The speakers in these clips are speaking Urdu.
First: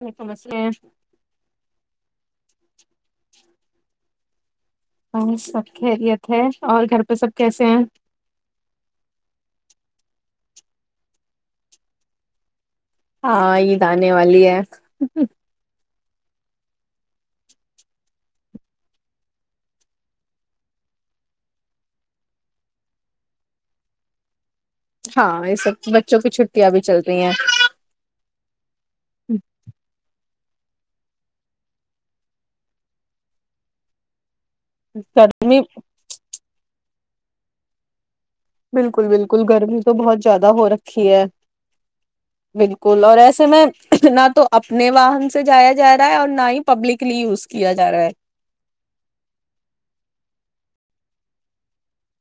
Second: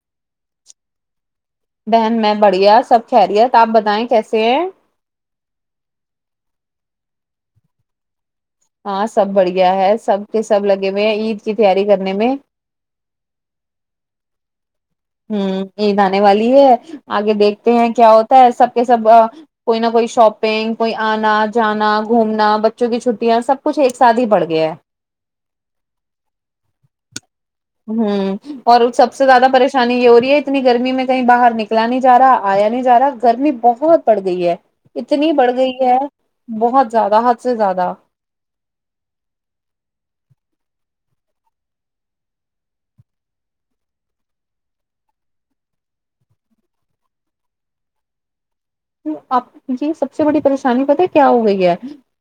ولکم السلام بہن میں بڑھیا سب خہری ہےت آپ بتائیں کیسے ہیں سب خیریت ہے اور گھر پہ سب کیسے ہیں ہاں سب بڑھیا ہے سب کے سب لگے ہوئے ہیں عید کی تیاری کرنے میں ہاں یہ د آاننے والی ہے ہوں عید آنے والی ہے آگے دیکھتے ہیں کیا ہوتا ہے سب کے سب کوئی نہ کوئی شاپنگ کوئی آنا جانا گھومنا بچوں کی چھٹیاں سب کچھ ایک ساتھ ہی بڑھ گیا ہے ہاں یہ سب بچوں کی چھٹیاں بھی چلتی ہیں ہوں اور سب سے زیادہ پریشانی ہو رہی ہے اتنی گرمی میں کہیں باہر نکلا نہیں جا رہا آیا نہیں جا رہا گرمی بہت پڑ گئی ہے اتنی بڑھ گرمی گئی ہے بہت زیادہ حد سے زیادہ بالکل بالکل گرمی تو بہت زیادہ ہو رکھی ہے بالکل اور ایسے میں نہ تو اپنے واہن سے جایا جا رہا ہے اور نہ ہی پبلکلی یوز کیا جا رہا ہے آپ جی سب سے بڑی پریشانی بت کیا ہو گئی ہے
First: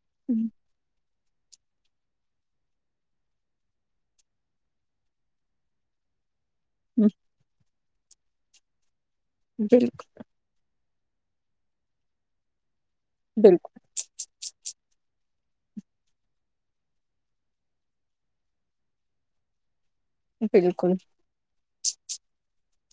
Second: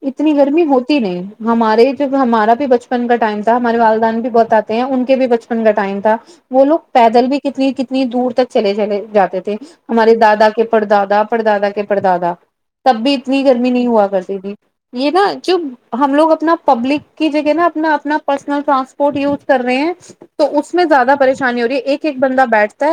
اتنی ہے گرمی ہوتی نہیں ہمارے جو ہمارا بھی بچپن کا ٹائم تھا ہمارے والدہان بھی بہت آتے ہیں ان کے بھی بچپن کا ٹائم تھا وہ لوگ پیدل بھی کتنی اتنی دور تک چلے چلے جاتے تھے بالکل ہمارے دادا کے پردادا پڑدادا کے پرڑدادا تب بھی اتنی گرمی بالکل نہیں ہوا کرتی تھی یہ نا ج ہم لوگ اپنا پبلک کی جگہ نا اپنا اپنا پرسنل ٹرانسپورٹ یوز کر رہے ہیں تو اس میں بالکل زیادہ پریشانی ہو رہی ہے ایک ایک بندہ بیٹھتا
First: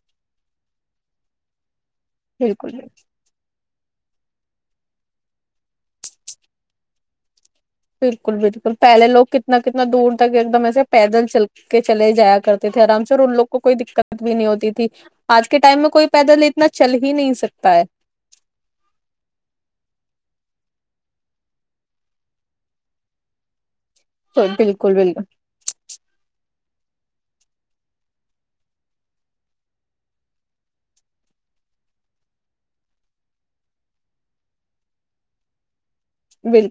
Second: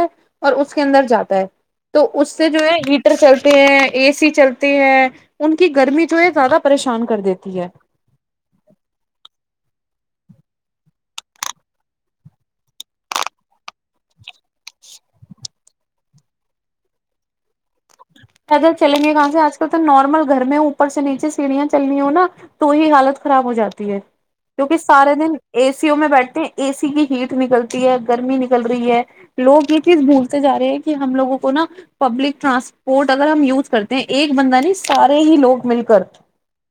اور اس کے اندر جاتا ہے تو اس سے جو بالکل ہےٹ ہیں اے سی چلتے ہیں ان کی گرمی جو ہے زیادہ پریشان کر دیتی ہے بالکل بالکل پہلے لوگ کتنا کتنا دور تک ایک دم ایسے پیدل چل کے چلے جایا کرتے تھے آرام سے اور ان لوگ کو کوئی دقت بھی نہیں ہوتی تھی آج کے ٹائم میں کوئی پیدل اتنا چل ہی نہیں سکتا ہے پیدل چلیں گے کہاں سے آج کل تو نارمل گھر میں اوپر سے نیچے سیڑھیاں چلنی ہو نا تو ہی حالت خراب ہو جاتی تو کیونکہ بالکل بالکل سارے دن اے سیوں میں بیٹھتے ہیں اے سی کی ہیٹ نکلتی ہے گرمی نکل رہی ہے لوگ یہ چیز بھولتے جا رہے ہیں کہ ہم لووں کو نا پبلک ٹرانسپورٹ پورٹ اگر ہم یوز کرتے ہیں ایک بندہ نہیں سارے ہی لوگ مل کر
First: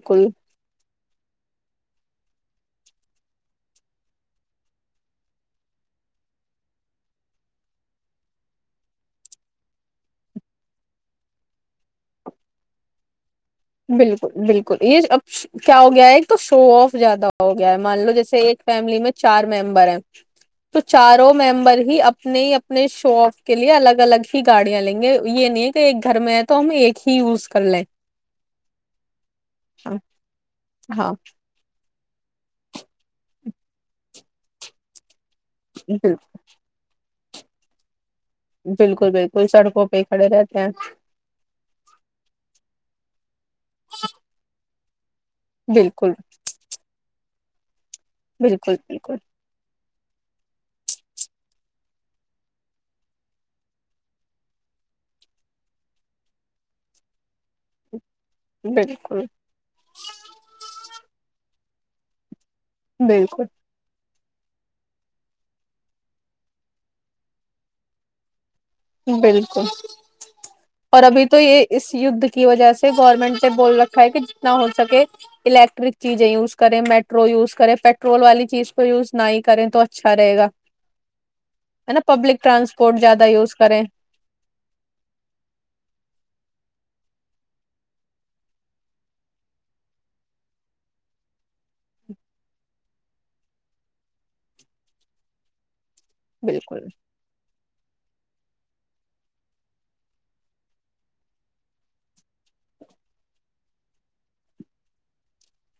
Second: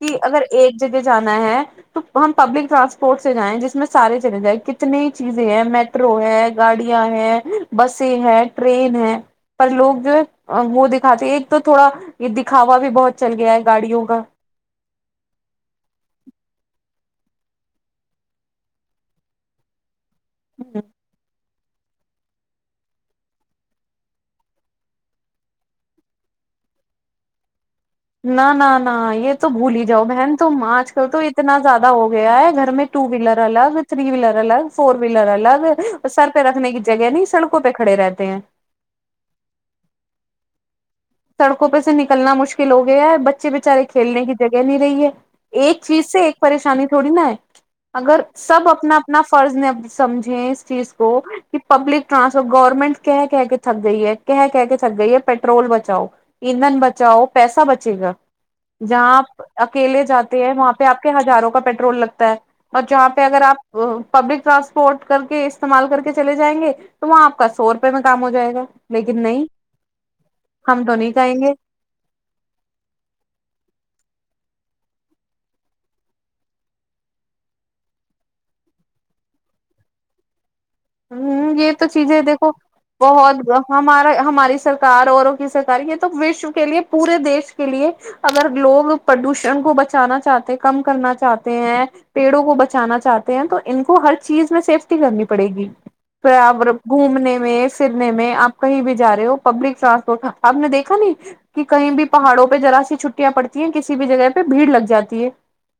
کہ اگر ایک جگہ جانا ہے تو ہم پبلک ٹرانسپورٹ سے جائیں جس میں سارے چلے جائیں کتنی چیزیں ہے میٹرو ہے گاڑیاں ہے بس ہے ٹرین ہے پر لوگ جو وہ دیک ات ایک تو تھوڑا یہ دکھاوا بھی بہت چل گیا ہے گاڑیوں کا بالکل بالکل یہ اب کیا ہو گیا ہے ایک تو شو آف زیادہ ہو گیا ہے مان لو جیسے ایک فیملی میں چار ممبر ہیں تو چاروں مم ہی اپنے ہی اپنے شو آف کے لیے الگ الگ ہی گاڑیاں لیں گے یہ نہیں ہے کہ ایک گھر میں ہے تو ہم ایک ہی یوز کر لیں نہ نہ نہ یہ تو بھول ہی جاؤ بہن ت آج کل ہاں تو اتنا زیادہ ہو گیا ہے گھر میں ٹو ویلر الگ تھری ویلر الگ فور ویلر لا الگ بالکل سر پ رکھنے کی جگہ نہیں سڑکوں پہ کڑے رہتے ہیں بالکل بالکل سڑکوں پہ ہی کھڑے رہتے ہیں سڑکوں پہ سے نکلنا مشکل ہو گیا ہے ب بچے بےچارے کھینے کی جگہ نہیں رہی ہے ایک چیز بالکل سے ایک پریشانی تھوڑی نا ہے اگر سب بالکل اپنا بالکل اپنا فرض نے سمجھیں اس چیز کو کہ پبلک ٹرانسپورٹ گورنمنٹ کہ کہ کے تھک گئی ہے کہ کہ کے تھک گئی ہے پیٹرول ب بچاؤ ایندھن بچاؤ پیسا بچے گا جہاں بالکل آپ اکیلے جاتے ہیں وہاں آپ کے ہزاروں کا پیٹرول لگتا ہے اور جہاں پہ اگر بالکل آپ پبلک ٹرانسپورٹ کر کے استعمال کر کے چلے جائیں گے تو وہاں آپ کا سو روپئے میں کام ہو جائے گا لیکن نہیں بالکل ہم اور نہیں ابھی کہیں تو گے یہ اس یدھ کی وجہ سے گورنمنٹ نے بول رکھا ہے کہ نہ ہو سکے الیکٹرک چیزیں یوز کریں میٹرو یوز کریں پیٹرول والی چیز کو یوز نہ کریں تو اچھا رہے گا ہوں یہ تو ہے نا چیزیں پبلک دیکھو ٹرانسپورٹ زیادہ یوز بہت کریں ہمارا ہماری سرکار اوروں کی سرک یہ تو وشو کے لیے پورے دیش کے لیے اگر لوگ پردوشن کو بچانا چاہتے ہیں کم کرنا چاہتے ہیں پیڑوں کو بچانا چاہ چاہتے ہیں تو ان کو ہر چیز میں سیفٹی کرنی پڑے گی [inaudible] بالکل گھومنے میں پھر میں آپ کہیں بھی جا رہے ہو پبلک ٹرانسپورٹ آپ نے دیکھا نہیں کہ کہیں بھی پہاڑوں پہ ذرا سی چھٹیاں پڑتی کسی بھی جگہ پہ بھیڑ لگ جاتی ہے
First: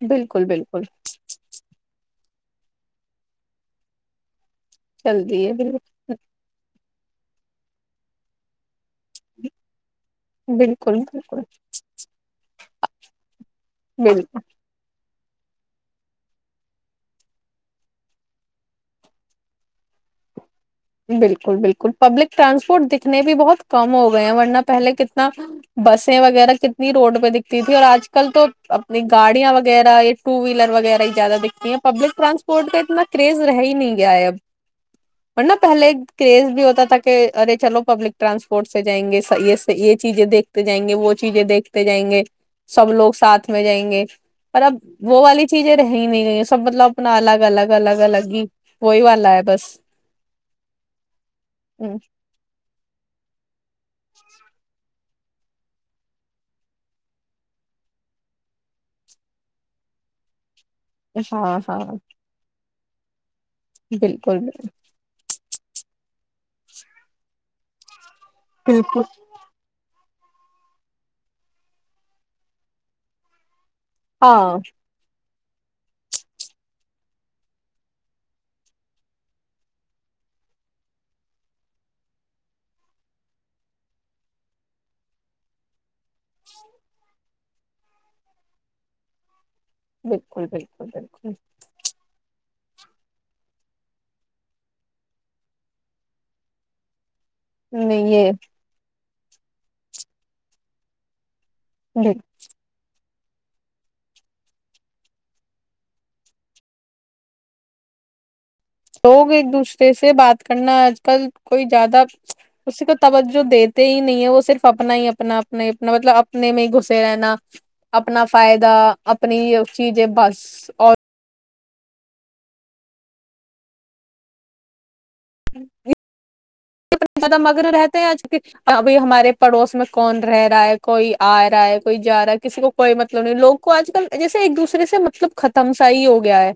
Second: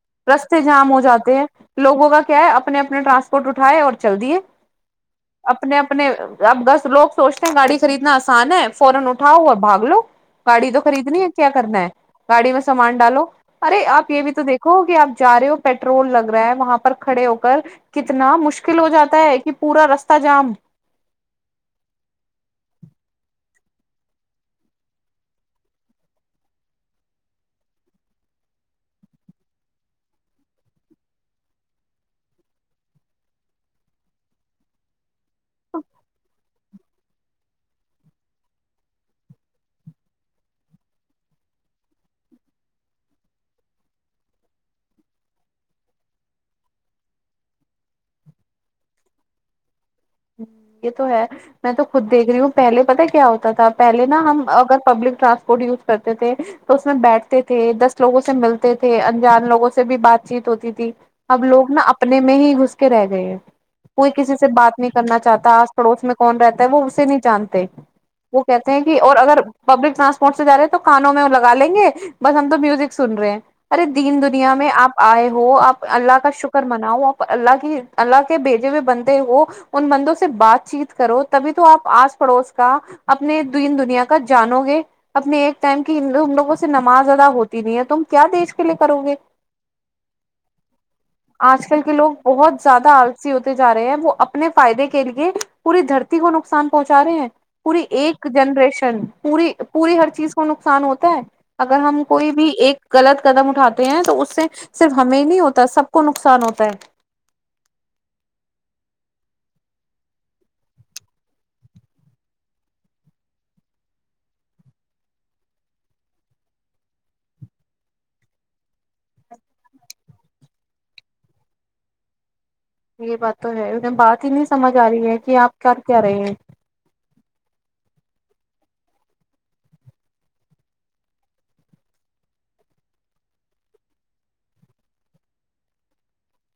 بالکل رستے بالکل جام ہو جاتے ہیں لوگوں کا کیا ہے اپنے اپنا ٹرانسپورٹ اٹھاائے اور چل دیے جلدی ہے اپنے اپنے بالکل اب دس لوگ سوچتے گاڑی خریدنا آسان ہے فورا اٹھاؤ اور بھاگ لو گاڑی تو بالکل خریدنی ہے بالکل کیا کرنا ہے گاڑی میں سامان ڈالو ارے اپ یہ بالکل بھی تو دیکھو کہ اپ چار پیٹرول لگ رہا ہے وہاں پر کھڑے ہو کر کتنا مشکل ہو جاتا ہے کہ پورا رستہ جام بالکل بالکل پبلک ٹرانسپورٹ دکھنے بھی بہت کم ہو گئے ہیں ورنہ پہلے کتنا بسیں وغیرہ کتنی روڈ پہ دکھتی تھی اور آج کل تو اپنی گاڑیاں وغیرہ ٹو ویلر وغیرہ ہی زیادہ دکھتی ہیں پبلک ٹرانسپورٹ کا اتنا کریز رہ ہی نہیں گیا ہے اب ورنہ پہلے کرز بھی ہوتا تھا کہ ارے چلو پبلک ٹرانسپورٹ سے جائیں گے یہ یہ چیزیں دیکھتے جائیں گے وہ چیزیں دیکھتے جائیں گے سب لوگ ساتھ میں جائیں گے پر اب وہ والی چیزیں رہ ہی نہیں رہی سب مطلب اپنا الگ الگ الگ الگ ہی وہی والا ہے بس یہ تو ہے میں تو خود دیکھ رہی ہوں پہلے پتا کیا ہوتا تو آ پہلےا ہم اگر پبلک ٹرانسپورٹ یوز کرتے تھے تو اس میں بیٹھتے تھے دس لوگوں سے ملتے تھے انجان لوگوں سے بھی بات چیت ہوتی تھی اب ہاں لوگ نا ہاں اپنے میں ہی گس کے رہ گئے ہیں کوئی کسی بالکل سے بات نہیں چاہتا آس پڑوس میں کون رہتا ہے وہ اسے نہیں جانتے وہ کہتے ہیں کہ بالکل اور اگر پبلک ٹرانسپ سے جا رہے ہیں تو کانوں میں لگا لیں گے بس ہم تو میوزک سن رہے ہیں ارے دین دنیا ہاں میں آپ آئے ہو آپ اللہ کا شکر مناؤ آپ اللہ کی اللہ کے بھیجے ہوئے بندے ہو ان بندوں سے بات چیت کرو تبھی تو آپ آس پڑوس کا اپنے دین دنیا کا جانو گے اپنے ایک ٹائم کی ان لوگوں سے نماز ادا ہوتی نہیں ہے تم کیا دیش کے لیے کرو گے بالکل بالکل بالکل آج کل کے لوگ بہت زیادہ آلسی ہوتے جا رہے ہیں وہ اپنے فائدے کے لیے پوری دھرتی کو نقصان پہنچا رہے ہیں پوری نہیں ایک یہ جنریشن پوری پوری ہر چیز کو نقصان ہوتا ہے اگر ہم کوئی بھی ایک غلط قدم اٹھاتے ہیں تو اس سے صرف ہمیں نہیں ہوتا سب کو نقصان ہوتا ہے لوگ ایک دوسرے سے بات کرنا آج کل کوئی زیادہ اسی کو توجہ دیتے ہی نہیں ہے وہ صرف اپنا ہی اپنا اپنا اپنا مطلب اپنے میں ہی گھسے رہنا اپنا فائدہ اپنی چیزیں بس اور یہ بات تو ہے انہیں بات ہی نہیں سمجھ آ رہی ہے کہ آپ کر کیا رہے ہیں نے زیادہ مگن رہتے ہیں آج بھائی ہمارے پڑوس میں کون رہ رہا ہے کوئی آ رہا ہے کوئی جا رہا ہے کسی کو کوئی مطلب نہیں لوگ کو آج کل جیسے ایک دوسرے سے مطلب ختم سا ہی ہو گیا ہے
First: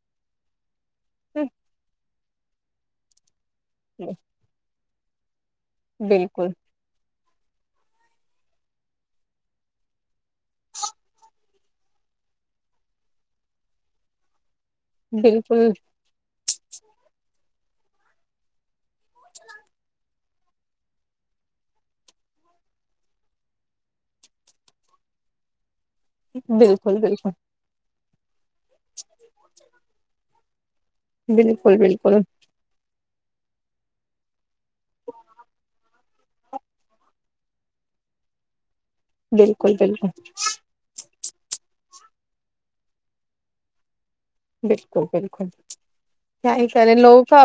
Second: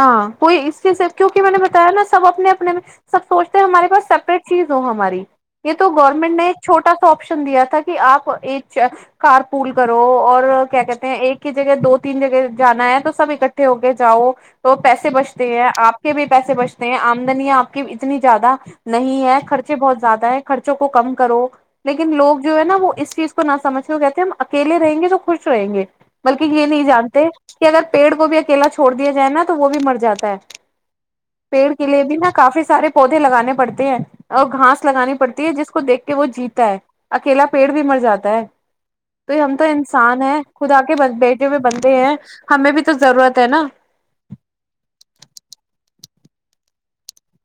ہاں کوئی اس کیونکہ میں نے بتایا نا سب اپنے اپنے میں سب سوچ ہمارے پس سپریٹ چیز ہو ہماری یہ تو گورنمنٹ نے بالکل ایک چھٹا سا آشن دیا تھا کہ آپ ایک کار پول کرو اور کیا کہتے ہیں ایک جگہ دو تین جگہ جانا ہے تو سب اکٹھے ہو کے جاؤ تو پیسے بچتے ہیں بالکل آپ کے بھی پیسے بچتے ہیں آمدنییاں آپ کہ اتنی زیادہ نہیں ہے خرچے بہت زیادہ ہے خرچوں کو کم کرو لیکن لوگ جو ہے نا وہ اس چیز کو نہ سمجھ کے کہتے ہیں ہم اکیلے رہیں گے جو خوش رہیں گے بلکہ یہ نہیں بالکل جانتے بالکل کہ اگر پیڑ کو بھی کیلا چھوڑ دیا جائے نا وہ بھی مر جاتا ہے پیڑ بالکل قلے بالکل بھی نہا کافی سارے پودے لگانے پڑتے ہیں اور گھاس لگانی پڑتی ہے جس کو دھ کے کہ وہ جیتا ہے اکیلا پیڑ بھی مر جاتا ہے تو ہم تو بالکل بالکل انسان ہے خدا کے بس بیٹھ بندے ہیں ہمیں بھی تو ضرورت ہے نا بالکل بالکل کیا کرے لوگوں کا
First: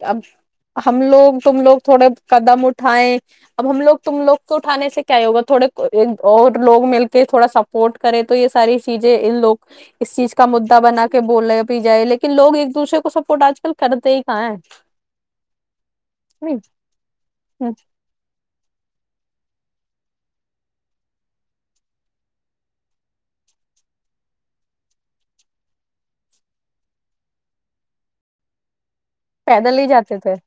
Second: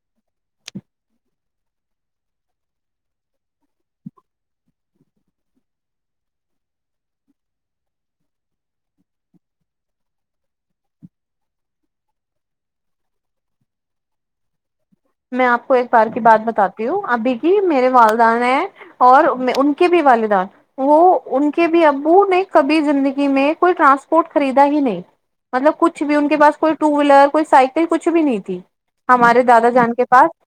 ا اب ہم لوگ تم لوگ تھوڑے قدم اٹھائے اب ہم لوگ تم لوگ کو اٹھانے سے کیا ہی ہوگا تھوڑے اور لوگ مل کے تھوڑا سپورٹ کرے تو یہ ساری چیزیں ان لوگ اس چیز کا مدا بنا کہ بولے پ جائے لیکن لوگ ایک دوسرے کو سپورٹ آج کل کرتے ہی کہاں ہے میں آپ کو ایک بار کی بات بتاتی ہوں ابھی جی میرے والدہ ہیں اور ان کے بھی والدین وہ ان کے بھی ابو نے کبھی زندگی میں کوئی ٹرانسپورٹ خریدا ہی نہیں مطلب کچھ بھی ان کے پاس کوئی ٹو ویلر کوئی سائیکل کچھ بھی نہیں تھی ہمارے دادا جان پاس تو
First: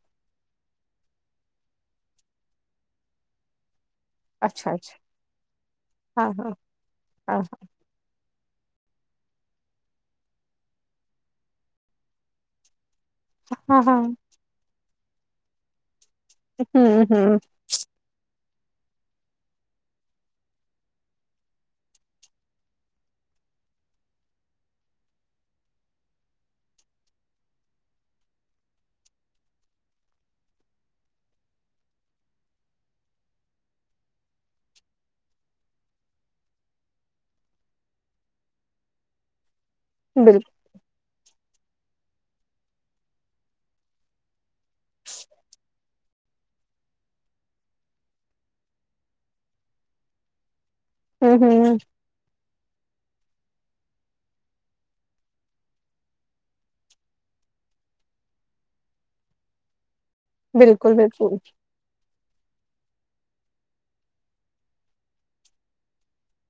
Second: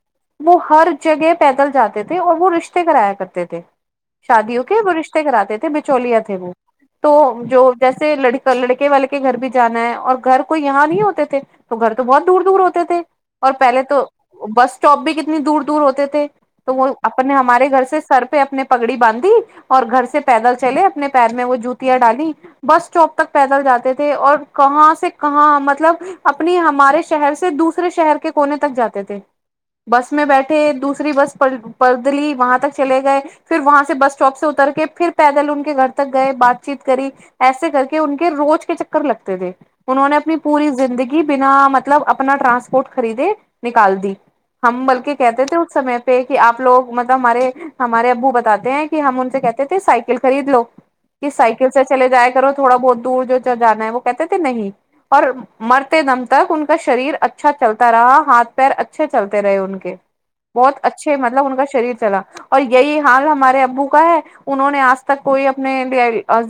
وہ ہر جگہ پیدل جاتے تھے اور وہ رشتے کرایا کرتے تھے شادیوں اچھا کے وہ اچھا رشتے کراتے تھے بچولیا ہاں تھے وہ ہاں تو ہاں جو جیسے لڑکی تو لڑکے والے کے گھر بھی جانا ہے اور گھر کوئی یہاں نہیں ہوتے تھے تو گھر تو بہت دور دور ہوتے تھے اور ہاں پہلے ہاں تو بس اسٹاپ بھی کتنی دور دور ہوتے تھ تو وہ ہوں اپنے ہوں ہمارے گھر سے سر پہ اپنے پگڑی باندھی اور گھر سے پیدل چلے اپنے پیر میں وہ جوتیاں ڈالی بس اسٹاپ تک پیدل جاتے تھے اور کہاں سے کہاں مطلب اپنی ہمارے شہر سے دوسرے شہر کے کونے تک جاتے تھے بس میں بیٹھے دوسری بس پدلی وہاں تک چلے گئے پھر وہاں سے بس اسٹاپ سے اتر کے پھر پیدل ان کے گھر تک گئے بات چیت کری ایسے کر کے ان کے روز کے چکر لگتے تھے انہوں نے اپنی بالکل پوری زندگی بنا م مطلب اپنا ٹرانسپورٹ خریدے نکال دی ہم بلکہ کہتے تھے اس سمے پہ کہ آپ لوگ مطلب ہمارے ہمارے ابو بتاتے ہیں کہ ہم ان سے کہتے تھے سائیکل خرید لو ہ کہ سائیکل ہ سے چلے جایا کرو تھوڑا بہت دور جو جانا ہے وہ کہتے تھے نہیں اور مرتے دم تک ان کا شریر اچھا چلتا رہا ہاتھ پیر اچھا اچھے چلتے رہے ان کے بہت بالکل اچھے بالکل مطلب ان کا شریر چلا اور یہی حال ہمارے بھکا ہے انہوں نے آج تک کوئی اپنے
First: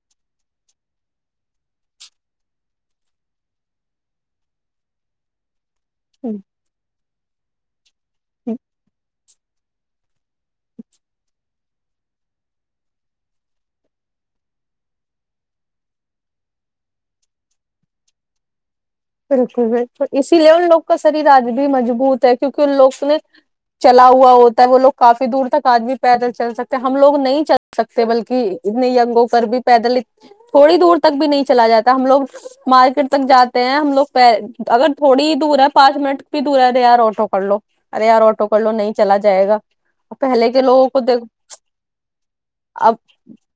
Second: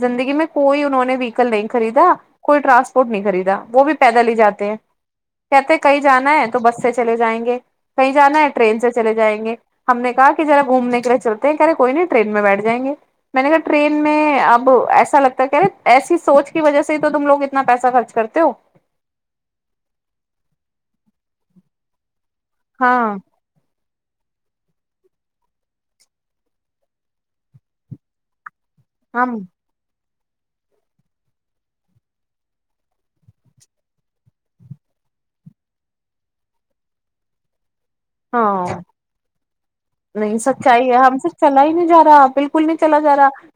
زندگی میں کوئی انہوں نے ویکل نہیں خریدا کوئی ٹرانسپورٹ نہیں خریدا وہ بھی پیدل ہی جاتے ہیں کہتے کہیں جانا ہے تو بس سے چلے گے کہیں جانا ہے ٹرین سے چلے جائیں گے ہم نے کہا کہ ذرا گھومنے کے لیے چلتے ہیں کہہ رہے کوئی نہیں ٹرین میں بیٹھ جائیں گے میں نے کہا ٹرین میں اب ایسا لگتا ہے کہہ رہے ایسی سوچ کی وجہ سے تو تم لوگ اتنا پیسہ خرچ کرتے ہو بالکل بالکل اسی لیے ان لوگ کا شریر آج بھی مضبوط ہے کیونکہ لوگ ہاں نے چلا ہوا ہوتا ہے وہ لوگ کافی دور تک آدمی پیدل چل سکتے ہم لوگ نہیں چل سکتے بلکہ نی اگوں ہم پر بھی پیدل تھوڑی دور تک بھی نہیں چلا جاتا ہم لوگ مارکیٹ تک جاتے ہیں ہم اگر تھوڑی ہی دور ہے پانچ منٹ بھی دور ہے تو یار آٹو کر لو ارے یار آٹو کر لو ہاں نہیں چلا جائے گا نہیں پہلے کے لوگوں سچائی ہے کو ہم دیکھ سے چلا ہی نہیں جا رہا بالکل نہیں اب چلا جا رہا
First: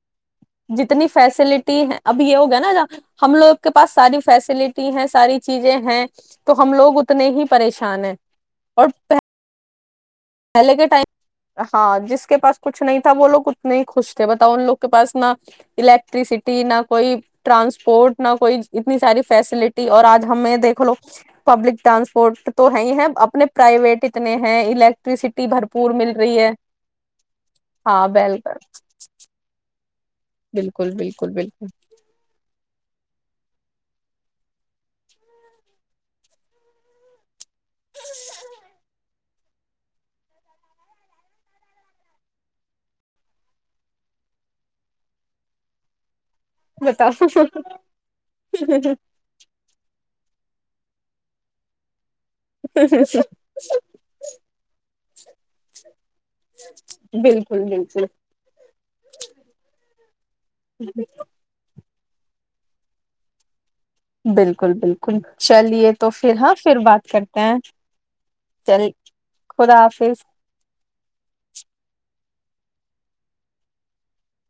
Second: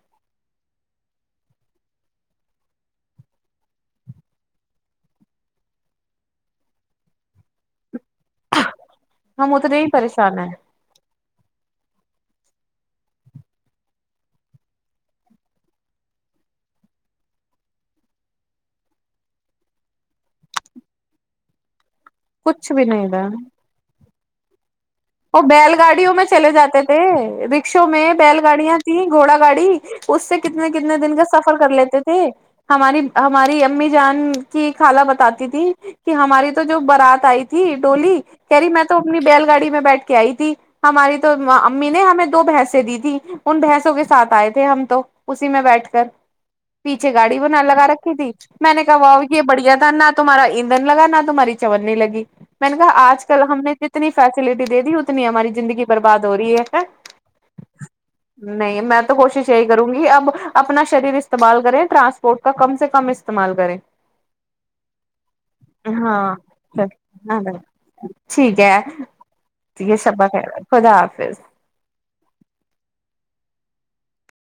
جتنی فیسلٹی ہیں اب یہ ہو گیا نا ہم لوگ کے پاس ساری فیسلٹی ہیں ساری چیزیں ہیں تو ہم لوگ اتنے ہی پریشان ہیں اور ہاں مت دی پریشان ہے پہلے کے ٹائم ہاں جس کے پاس کچھ نہیں تھا وہ لوگ اتنے ہی خوش تھے بتاؤ ان لوگ کے پس نہ الیکٹرسٹی نہ کوئی ٹرانسپورٹ نہ کوئی اتنی ساری فیسلٹی اور آج ہمیں دیکھ لو پبلک ٹرانس پٹ تو کچھ ہے بھی ہی ہے نہیں اپنے پرائیوٹ تنے ہیں ال وہ بیل گاڑیوں میں چلے جاتے تھے رکشوں میں بیل گاڑیاں تھیں گھوڑا گاڑی اس سے کتنے بالکل کتنے دن کا بالکل سفر بالکل کر لیتے تھے ہماری ہماری امی جان کی خالہ بتاتی تھھی کہ ہماری تو جو بارات آئی تھی ڈولی کہہ رہی میں تو اپنی بیل گاڑی میں بیٹھھی آئی تھی ہماری تو امی نے ہمیں دو بھینسیں دی تھی ان بھینسوں کے ساتھ آئے تھے ہم تو اسی میں بیٹھ کر بتاؤ پیچھے گاڑی وہ نہ لگا رکھی تھی میں نے کہا و یہ بڑھیا تھا نہ تمہا ادھ لگا نہ تمہاری چورنی لگی میں نے کہا بالکل آج کل ہم نے جتنی فیسلٹی اتنی ہماری زندگی برباد ہو رہی ہے بالکل نہیں میں تو کوشش یہی کروں گی اب اپنا شریر استعمال کر ٹرانسپورٹ کا کم سے کم استعمال کریں بالکل بالکل چلیے تو پھر ہاں پھر بات کرتے ہاں ہیں ٹھیک ہے چل خدا یہ حافظ شباخرات خدا حافظ